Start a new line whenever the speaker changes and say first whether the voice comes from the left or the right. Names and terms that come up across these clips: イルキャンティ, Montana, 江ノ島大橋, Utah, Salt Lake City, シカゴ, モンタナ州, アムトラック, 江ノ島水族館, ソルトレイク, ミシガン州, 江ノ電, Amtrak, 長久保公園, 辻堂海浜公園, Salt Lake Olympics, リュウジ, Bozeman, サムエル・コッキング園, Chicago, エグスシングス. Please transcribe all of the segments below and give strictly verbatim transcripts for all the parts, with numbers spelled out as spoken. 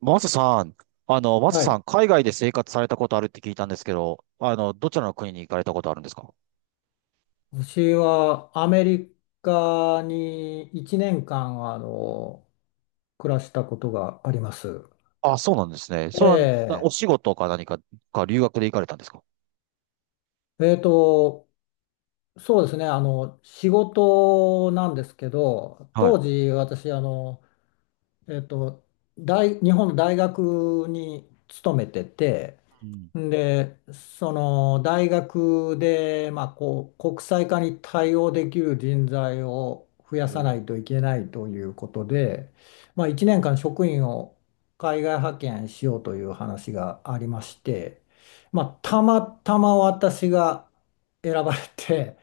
right: マサさん、あの、マサ
left: は
right: さ
left: い。
right: ん、海外で生活されたことあるって聞いたんですけど、あの、どちらの国に行かれたことあるんですか？
left: 私はアメリカにいちねんかん、あの、暮らしたことがあります。
right: あ、そうなんですね。そ
left: え
right: れは、な
left: え、
right: お仕事か何か、か留学で行かれたんですか？
left: えーと、そうですね、あの、仕事なんですけど、
right: はい。
left: 当時私、あの、えーと、大、日本の大学に勤めてて、
right: うん。
left: で、その大学で、まあ、こう国際化に対応できる人材を増や
right: お
left: さな
right: ー。
left: いといけないということで、まあ、いちねんかん職員を海外派遣しようという話がありまして、まあ、たまたま私が選ばれて、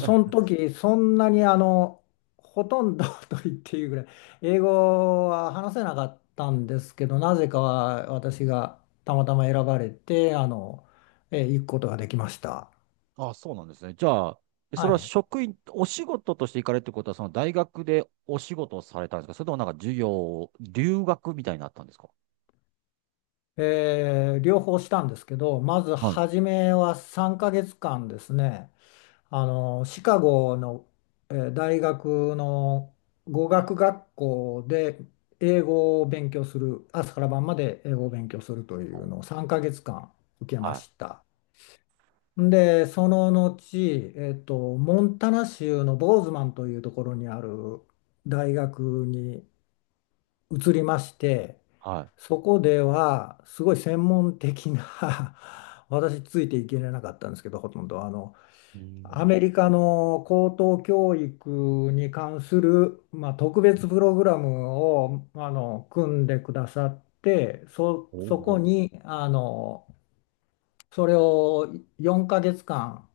left: その時そんなにあのほとんど と言っていいぐらい英語は話せなかったんですけど、なぜかは私が。たまたま選ばれて、あの、えー行くことができました。
right: あ、そうなんですね。じゃあ、えそ
left: は
right: れは
left: い。
right: 職員、お仕事として行かれるってことは、その大学でお仕事をされたんですか？それともなんか授業、留学みたいになったんですか？
left: えー両方したんですけど、まず
right: はい。
left: 初めはさんかげつかんですね、あの、シカゴの、えー大学の語学学校で英語を勉強する、朝から晩まで英語を勉強するというのをさんかげつかん受けま
right: はい。
left: した。で、その後、えっと、モンタナ州のボーズマンというところにある大学に移りまして、
right: は
left: そこではすごい専門的な 私ついていけれなかったんですけど、ほとんどあの
right: い。うー
left: アメ
right: ん。
left: リカの高等教育に関する、まあ、特別プログラムをあの組んでくださって、そ、
right: お
left: そこ
right: お。
left: にあのそれをよんかげつかん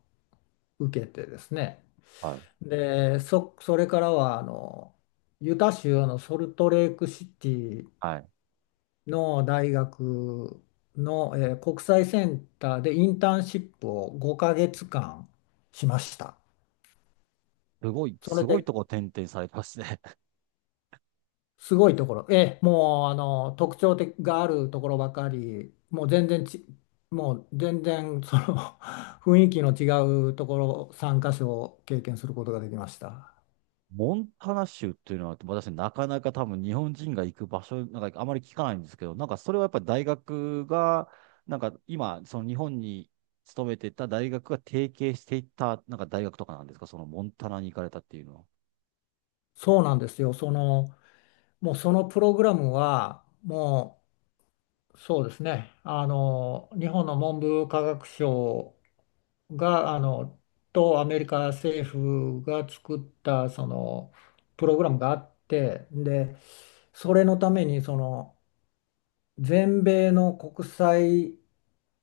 left: 受けてですね、
right: はい。
left: でそ、それからはあのユタ州のソルトレークシティ
right: はい。
left: の大学の、えー国際センターでインターンシップをごかげつかんしました。
right: すごい、
left: それ
right: すごい
left: で
right: とこ転々されてますね。
left: すごいところ、えーもうあの特徴的があるところばかり、もう全然ち、もう全然その 雰囲気の違うところ参加所を経験することができました。
right: モンタナ州っていうのは、私、なかなか多分日本人が行く場所、なんかあまり聞かないんですけど、なんかそれはやっぱり大学が、なんか今、その日本に勤めてた大学が提携していった、なんか大学とかなんですか、そのモンタナに行かれたっていうのは？
left: そうなんですよ。その、もうそのプログラムはもう、そうですね。あの、日本の文部科学省が、あの、とアメリカ政府が作ったそのプログラムがあって、で、それのためにその全米の国際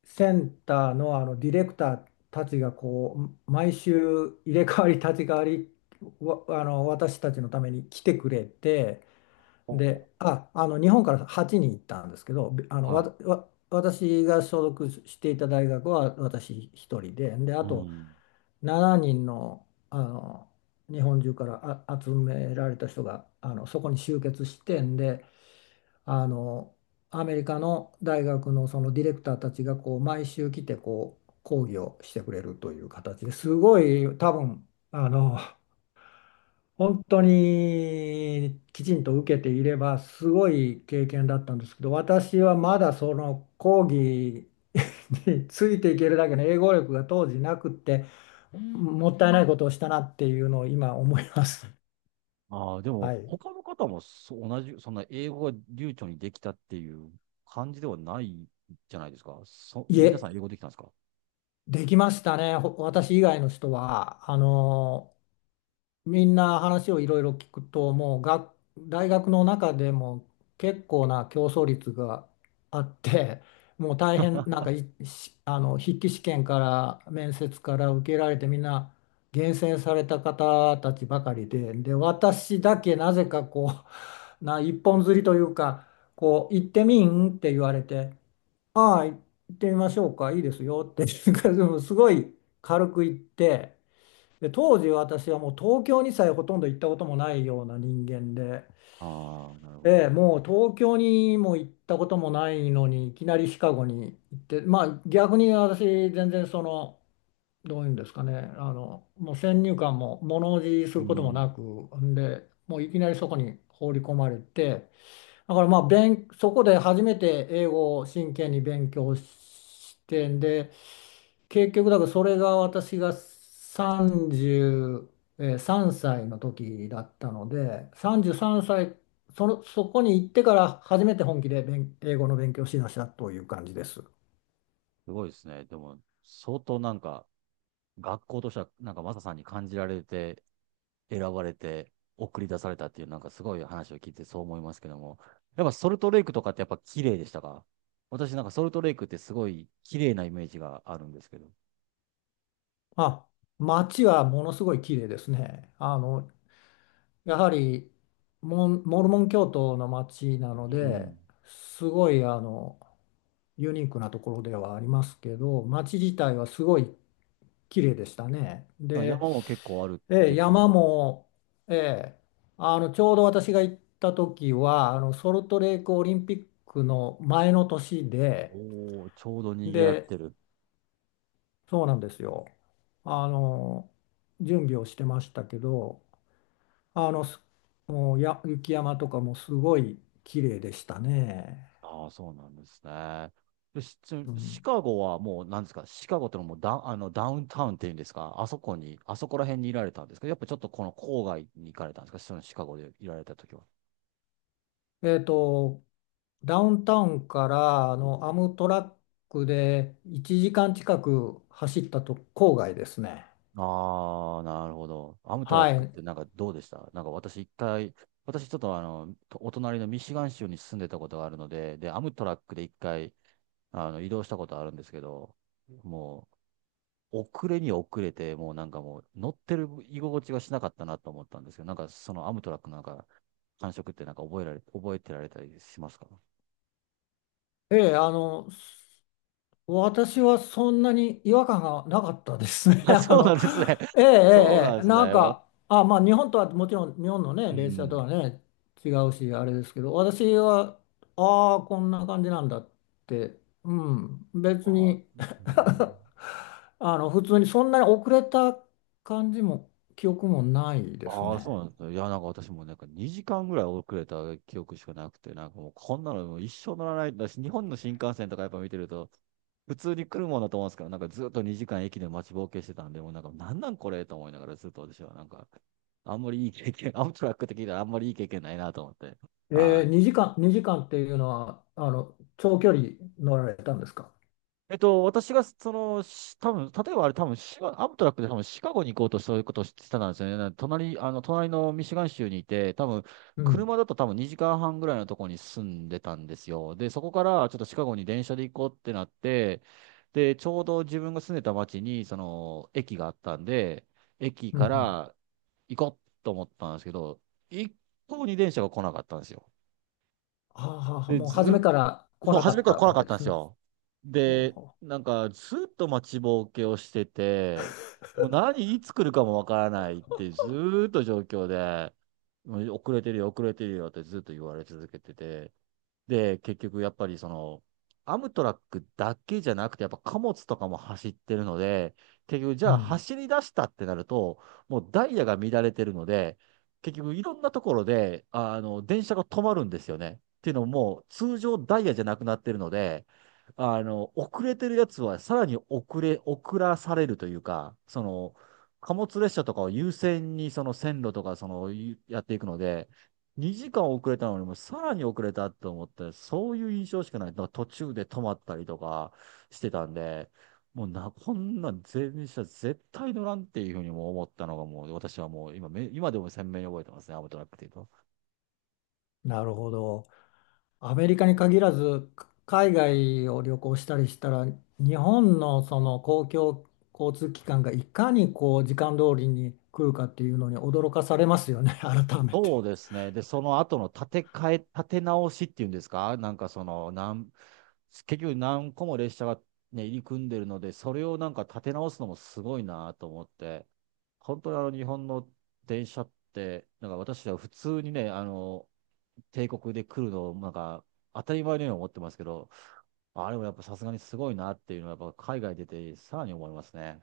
left: センターの、あのディレクターたちがこう毎週入れ替わり立ち替わりわあの私たちのために来てくれて、
right: おー。
left: であ、あの日本からはちにん行ったんですけど、べあの
right: は
left: わ
right: い。
left: たわ私が所属していた大学は私一人で、であ
right: う
left: と
right: ん。
left: しちにんの、あの日本中からあ集められた人があのそこに集結してんで、あのアメリカの大学のそのディレクターたちがこう毎週来てこう講義をしてくれるという形で、すごい多分あの本当にきちんと受けていればすごい経験だったんですけど、私はまだその講義 についていけるだけの英語力が当時なくって、うん。もったいないことをしたなっていうのを今思います。
right: ああ、でも、
left: はい、
right: 他の方もそう同じ、そんな英語が流暢にできたっていう感じではないじゃないですか。そ、
left: い
right: 皆さ
left: え、
right: ん英語できたんですか？
left: できましたね。ほ私以外の人はあのみんな、話をいろいろ聞くと、もう学大学の中でも結構な競争率があって、もう大変、なんかいしあの筆記試験から面接から受けられて、みんな厳選された方たちばかりで、で、私だけなぜかこう、な一本釣りというか、こう、行ってみんって言われて、ああ、行ってみましょうか、いいですよって すごい軽く行って。で、当時私はもう東京にさえほとんど行ったこともないような人間で、
right: ああー、なるほ
left: ええ、
right: ど。
left: もう東京にも行ったこともないのにいきなりシカゴに行って、まあ逆に私、全然その、どういうんですかね、あのもう先入観も物おじす
right: う
left: ることもな
right: ん。
left: く、んでもういきなりそこに放り込まれて、だからまあ勉そこで初めて英語を真剣に勉強して、んで結局、だからそれが私がさんじゅうさんさいの時だったので、さんじゅうさんさい、その、そこに行ってから初めて本気で勉英語の勉強をしだしたという感じです。
right: すごいですね。でも、相当なんか、学校としては、なんかマサさんに感じられて、選ばれて、送り出されたっていう、なんかすごい話を聞いてそう思いますけども。やっぱソルトレイクとかってやっぱ綺麗でしたか？私なんかソルトレイクってすごい綺麗なイメージがあるんですけど。
left: まあ、街はものすごい綺麗ですね。あの、やはりモン、モルモン教徒の街なの
right: う
left: で、
right: ん。
left: すごいあのユニークなところではありますけど、街自体はすごい綺麗でしたね。
right: なんか
left: で、
right: 山も結構あるっ
left: え
right: て
left: え、
right: 聞い
left: 山
right: たんですよ。
left: も、ええ、あのちょうど私が行った時はあのソルトレークオリンピックの前の年で、
right: おー、ちょうど賑わっ
left: で、
right: てる。
left: そうなんですよ。あの準備をしてましたけど、あのすもうや雪山とかもすごい綺麗でしたね。
right: ああ、そうなんですね。で、し
left: う
right: シ
left: ん、
right: カゴはもう、なんですか、シカゴってのはもうダウン、あの、ダウンタウンっていうんですか、あそこに、あそこら辺にいられたんですか、やっぱちょっとこの郊外に行かれたんですか、そのシカゴでいられた時は？
left: えっとダウンタウンからあのアムトラックでいちじかん近く走ったと郊外ですね。
right: ああ、なるほど。アムトラ
left: は
right: ックっ
left: い。
right: てなんかどうでした？なんか私一回、私ちょっとあの、お隣のミシガン州に住んでたことがあるので、で、アムトラックで一回、あの、移動したことあるんですけど、もう、遅れに遅れて、もうなんかもう乗ってる居心地がしなかったなと思ったんですけど、なんかそのアムトラックなんか感触ってなんか覚えられ、覚えてられたりしますか？
left: ええ、あの、私はそんなに違和感がなかったですね。
right: あ、
left: あ
right: そうな
left: の、
right: んですね。
left: ええ、え
right: そうな
left: え、え
right: んで
left: え、
right: す
left: なん
right: ね。わ
left: か、あ、まあ、日本とはもちろん、日本のね、
right: う
left: 列車と
right: ん。
left: はね、違うし、あれですけど、私は、ああ、こんな感じなんだって、うん、別
right: あ、
left: に
right: うん。
left: あの、普通にそんなに遅れた感じも、記憶もないです
right: ああ、そ
left: ね。
right: うなんですね。いや、なんか私もなんかにじかんぐらい遅れた記憶しかなくて、なんかもうこんなのもう一生乗らないんだし、日本の新幹線とかやっぱ見てると、普通に来るもんだと思うんですけど、なんかずっとにじかん駅で待ちぼうけしてたんで、もうなんかなんなんこれと思いながらずっと私はなんか、あんまりいい経験、アムトラックって聞いたらあんまりいい経験ないなと思って。
left: え
right: は
left: え、
right: い。
left: にじかん、にじかんっていうのは、あの、長距離乗られたんですか？
right: えっと、私が、その、し多分、例えばあれ、多分、シガ、アムトラックで多分、シカゴに行こうとそういうことをしてたんですよね。なんで隣、あの、隣のミシガン州にいて、多分、
left: うん。
right: 車だと多分にじかんはんぐらいのところに住んでたんですよ。で、そこからちょっとシカゴに電車で行こうってなって、で、ちょうど自分が住んでた町に、その、駅があったんで、駅
left: うん、
right: か
left: うん、
right: ら行こうと思ったんですけど、一向に電車が来なかったんですよ。
left: ああ、
right: で、
left: もう初め
right: ず、
left: から来
right: そう、
left: なか
right: 初め
left: っ
right: から
left: た
right: 来な
left: わ
right: か
left: け
right: っ
left: で
right: たんで
left: す
right: す
left: ね。
right: よ。
left: ほう
right: で、
left: ほ
right: なんか、ずっと待ちぼうけをしてて、もう何、いつ来るかもわからないって、ずーっと状況で、もう遅れてるよ、遅れてるよってずっと言われ続けてて、で、結局やっぱりその、アムトラックだけじゃなくて、やっぱ貨物とかも走ってるので、結局じ
left: う、
right: ゃ
left: う
right: あ
left: ん、
right: 走り出したってなると、もうダイヤが乱れてるので、結局いろんなところで、あの、電車が止まるんですよね。っていうのも、もう通常ダイヤじゃなくなってるので、あの、遅れてるやつはさらに遅れ、遅らされるというか、その、貨物列車とかを優先にその線路とかその、やっていくので、にじかん遅れたのにもさらに遅れたと思って、そういう印象しかない。だから途中で止まったりとかしてたんで、もうな、こんなん電車絶対乗らんっていうふうにも思ったのがもう私はもう今め、今でも鮮明に覚えてますね、アムトラックっていうと。
left: なるほど。アメリカに限らず、か海外を旅行したりしたら、日本のその公共交通機関がいかにこう時間通りに来るかっていうのに驚かされますよね、改め
right: そう
left: て。
right: ですね。で、その後の建て替え、建て直しっていうんですか？なんかその、なん、結局何個も列車がね、入り組んでるので、それをなんか建て直すのもすごいなと思って、本当にあの日本の電車って、なんか私は普通にね、あの、帝国で来るのをなんか当たり前のように思ってますけど、あれもやっぱさすがにすごいなっていうのはやっぱ海外出てさらに思いますね。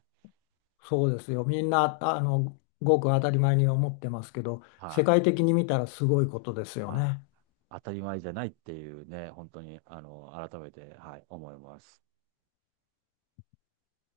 left: そうですよ。みんな、あの、ごく当たり前に思ってますけど、世
right: は
left: 界的に見たらすごいことです
right: い。
left: よ
right: はい。
left: ね。
right: 当たり前じゃないっていうね、本当に、あの、改めて、はい、思います。